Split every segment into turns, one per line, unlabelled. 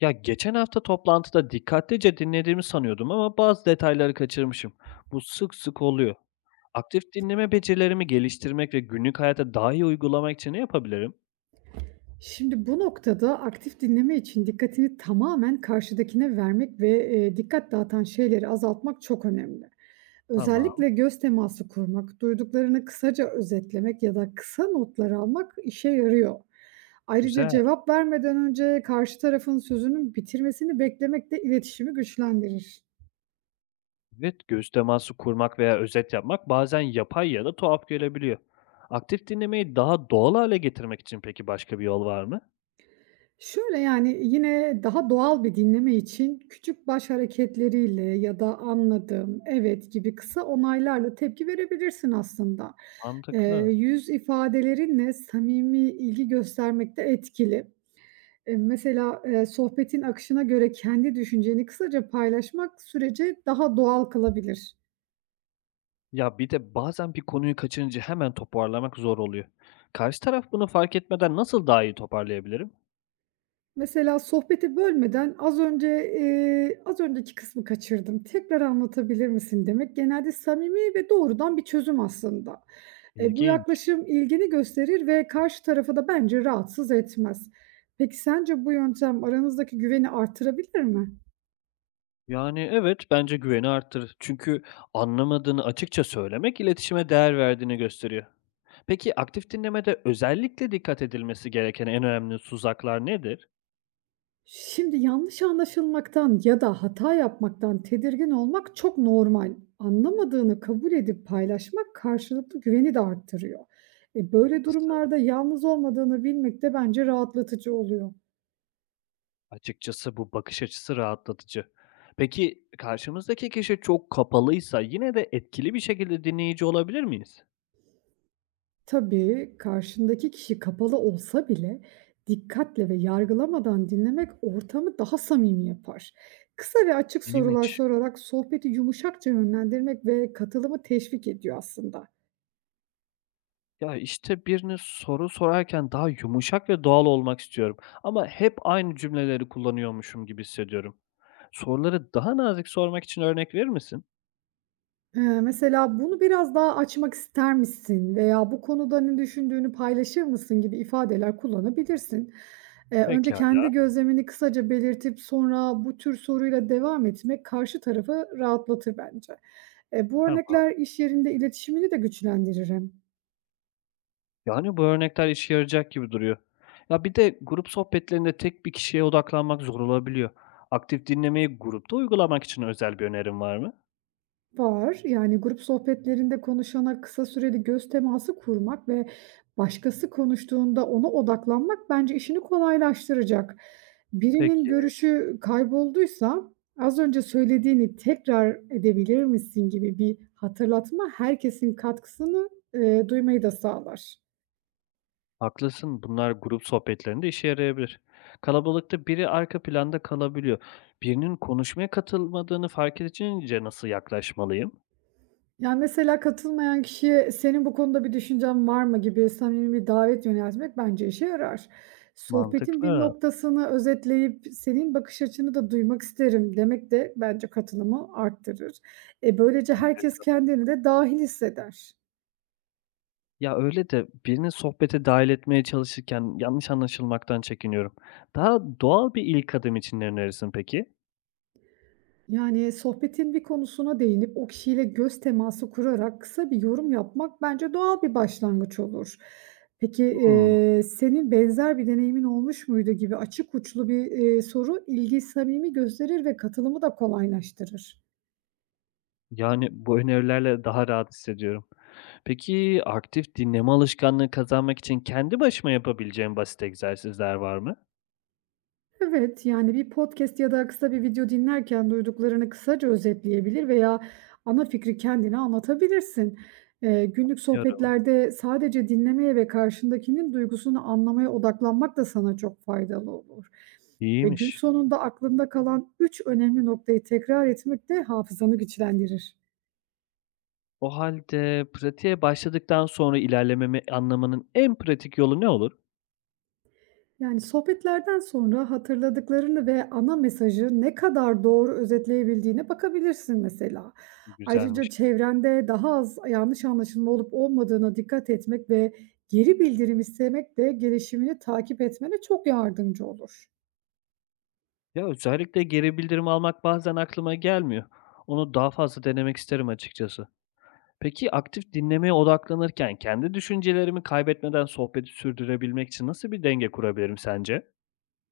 Ya geçen hafta toplantıda dikkatlice dinlediğimi sanıyordum ama bazı detayları kaçırmışım. Bu sık sık oluyor. Aktif dinleme becerilerimi geliştirmek ve günlük hayata daha iyi uygulamak için ne yapabilirim?
Şimdi bu noktada aktif dinleme için dikkatini tamamen karşıdakine vermek ve dikkat dağıtan şeyleri azaltmak çok önemli.
Tamam,
Özellikle göz teması kurmak, duyduklarını kısaca özetlemek ya da kısa notlar almak işe yarıyor. Ayrıca
güzel.
cevap vermeden önce karşı tarafın sözünün bitirmesini beklemek de iletişimi güçlendirir.
Evet, göz teması kurmak veya özet yapmak bazen yapay ya da tuhaf gelebiliyor. Aktif dinlemeyi daha doğal hale getirmek için peki başka bir yol var mı?
Şöyle, yani, yine daha doğal bir dinleme için küçük baş hareketleriyle ya da "Anladım, evet." gibi kısa onaylarla tepki verebilirsin aslında. Eee,
Mantıklı.
Yüz ifadelerinle samimi ilgi göstermek de etkili. Mesela, sohbetin akışına göre kendi düşünceni kısaca paylaşmak süreci daha doğal kılabilir.
Ya bir de bazen bir konuyu kaçırınca hemen toparlamak zor oluyor. Karşı taraf bunu fark etmeden nasıl daha iyi toparlayabilirim?
Mesela sohbeti bölmeden az önce, az önceki kısmı kaçırdım, tekrar anlatabilir misin demek genelde samimi ve doğrudan bir çözüm aslında. Bu
İlginç.
yaklaşım ilgini gösterir ve karşı tarafı da bence rahatsız etmez. Peki sence bu yöntem aranızdaki güveni artırabilir mi?
Yani, evet, bence güveni arttırır. Çünkü anlamadığını açıkça söylemek iletişime değer verdiğini gösteriyor. Peki aktif dinlemede özellikle dikkat edilmesi gereken en önemli tuzaklar nedir?
Şimdi yanlış anlaşılmaktan ya da hata yapmaktan tedirgin olmak çok normal. Anlamadığını kabul edip paylaşmak karşılıklı güveni de arttırıyor. E böyle
Haklısın.
durumlarda yalnız olmadığını bilmek de bence rahatlatıcı oluyor.
Açıkçası bu bakış açısı rahatlatıcı. Peki karşımızdaki kişi çok kapalıysa yine de etkili bir şekilde dinleyici olabilir miyiz?
Tabii karşındaki kişi kapalı olsa bile dikkatle ve yargılamadan dinlemek ortamı daha samimi yapar. Kısa ve açık sorular
İyiymiş.
sorarak sohbeti yumuşakça yönlendirmek ve katılımı teşvik ediyor aslında.
Ya, işte, birine soru sorarken daha yumuşak ve doğal olmak istiyorum ama hep aynı cümleleri kullanıyormuşum gibi hissediyorum. Soruları daha nazik sormak için örnek verir misin?
Mesela bunu biraz daha açmak ister misin veya bu konuda ne düşündüğünü paylaşır mısın gibi ifadeler kullanabilirsin. Önce
Pekâlâ,
kendi gözlemini kısaca belirtip sonra bu tür soruyla devam etmek karşı tarafı rahatlatır bence. E, bu
tamam.
örnekler iş yerinde iletişimini de güçlendirir hem.
Yani, bu örnekler işe yarayacak gibi duruyor. Ya, bir de grup sohbetlerinde tek bir kişiye odaklanmak zor olabiliyor. Aktif dinlemeyi grupta uygulamak için özel bir önerin var mı?
Var. Yani, grup sohbetlerinde konuşana kısa süreli göz teması kurmak ve başkası konuştuğunda ona odaklanmak bence işini kolaylaştıracak. Birinin
Peki,
görüşü kaybolduysa, "Az önce söylediğini tekrar edebilir misin?" gibi bir hatırlatma herkesin katkısını, duymayı da sağlar.
haklısın. Bunlar grup sohbetlerinde işe yarayabilir. Kalabalıkta biri arka planda kalabiliyor. Birinin konuşmaya katılmadığını fark edince nasıl yaklaşmalıyım?
Yani mesela katılmayan kişiye "Senin bu konuda bir düşüncen var mı?" gibi samimi bir davet yöneltmek bence işe yarar. "Sohbetin bir
Mantıklı.
noktasını özetleyip senin bakış açını da duymak isterim." demek de bence katılımı arttırır. E, böylece herkes kendini de dahil hisseder.
Ya, öyle de birini sohbete dahil etmeye çalışırken yanlış anlaşılmaktan çekiniyorum. Daha doğal bir ilk adım için ne önerirsin peki?
Yani, sohbetin bir konusuna değinip o kişiyle göz teması kurarak kısa bir yorum yapmak bence doğal bir başlangıç olur. Peki,
Hımm.
eee, senin benzer bir deneyimin olmuş muydu gibi açık uçlu bir soru ilgi samimi gösterir ve katılımı da kolaylaştırır.
Yani, bu önerilerle daha rahat hissediyorum. Peki, aktif dinleme alışkanlığı kazanmak için kendi başıma yapabileceğim basit egzersizler var mı?
Evet, yani bir podcast ya da kısa bir video dinlerken duyduklarını kısaca özetleyebilir veya ana fikri kendine anlatabilirsin. Günlük
Anlıyorum.
sohbetlerde sadece dinlemeye ve karşındakinin duygusunu anlamaya odaklanmak da sana çok faydalı olur. Ve gün
İyiymiş.
sonunda aklında kalan 3 önemli noktayı tekrar etmek de hafızanı güçlendirir.
O halde pratiğe başladıktan sonra ilerlememi anlamanın en pratik yolu ne olur?
Yani, sohbetlerden sonra hatırladıklarını ve ana mesajı ne kadar doğru özetleyebildiğine bakabilirsin mesela. Ayrıca
Güzelmiş.
çevrende daha az yanlış anlaşılma olup olmadığına dikkat etmek ve geri bildirim istemek de gelişimini takip etmene çok yardımcı olur.
Ya, özellikle geri bildirim almak bazen aklıma gelmiyor. Onu daha fazla denemek isterim açıkçası. Peki aktif dinlemeye odaklanırken kendi düşüncelerimi kaybetmeden sohbeti sürdürebilmek için nasıl bir denge kurabilirim sence?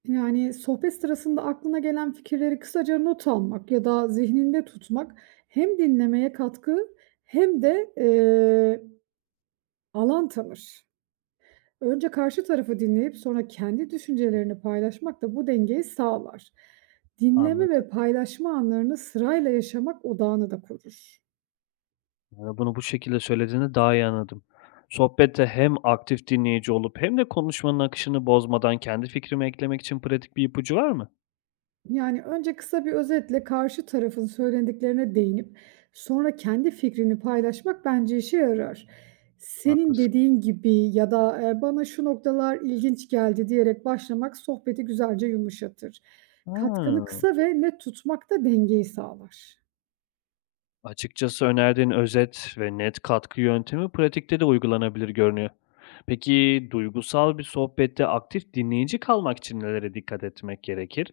Yani, sohbet sırasında aklına gelen fikirleri kısaca not almak ya da zihninde tutmak hem dinlemeye katkı hem de alan tanır. Önce karşı tarafı dinleyip sonra kendi düşüncelerini paylaşmak da bu dengeyi sağlar. Dinleme
Anladım.
ve paylaşma anlarını sırayla yaşamak odağını da korur.
Ya, bunu bu şekilde söylediğinde daha iyi anladım. Sohbette hem aktif dinleyici olup hem de konuşmanın akışını bozmadan kendi fikrimi eklemek için pratik bir ipucu var mı?
Yani önce kısa bir özetle karşı tarafın söylendiklerine değinip sonra kendi fikrini paylaşmak bence işe yarar. Senin
Haklısın.
dediğin gibi ya da e, bana şu noktalar ilginç geldi diyerek başlamak sohbeti güzelce yumuşatır. Katkını
Hıı.
kısa ve net tutmak da dengeyi sağlar.
Açıkçası önerdiğin özet ve net katkı yöntemi pratikte de uygulanabilir görünüyor. Peki duygusal bir sohbette aktif dinleyici kalmak için nelere dikkat etmek gerekir?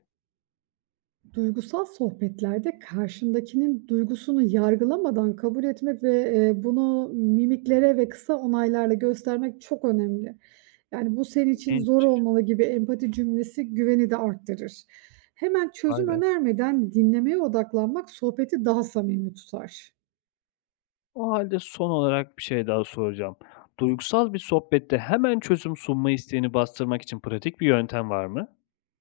Duygusal sohbetlerde karşındakinin duygusunu yargılamadan kabul etmek ve bunu mimiklere ve kısa onaylarla göstermek çok önemli. Yani, "Bu senin için zor
İlginç,
olmalı." gibi empati cümlesi güveni de arttırır. Hemen
vay
çözüm
be.
önermeden dinlemeye odaklanmak sohbeti daha samimi tutar.
O halde son olarak bir şey daha soracağım. Duygusal bir sohbette hemen çözüm sunma isteğini bastırmak için pratik bir yöntem var mı?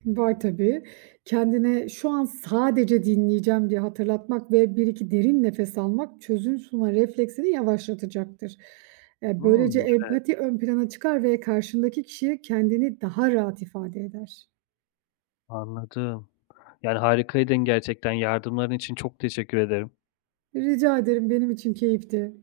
Var tabii. Kendine şu an sadece dinleyeceğim diye hatırlatmak ve bir iki derin nefes almak çözüm sunma refleksini yavaşlatacaktır. Böylece
Hmm, evet,
empati ön plana çıkar ve karşındaki kişi kendini daha rahat ifade eder.
anladım. Yani harikaydın gerçekten. Yardımların için çok teşekkür ederim.
Rica ederim, benim için keyifti.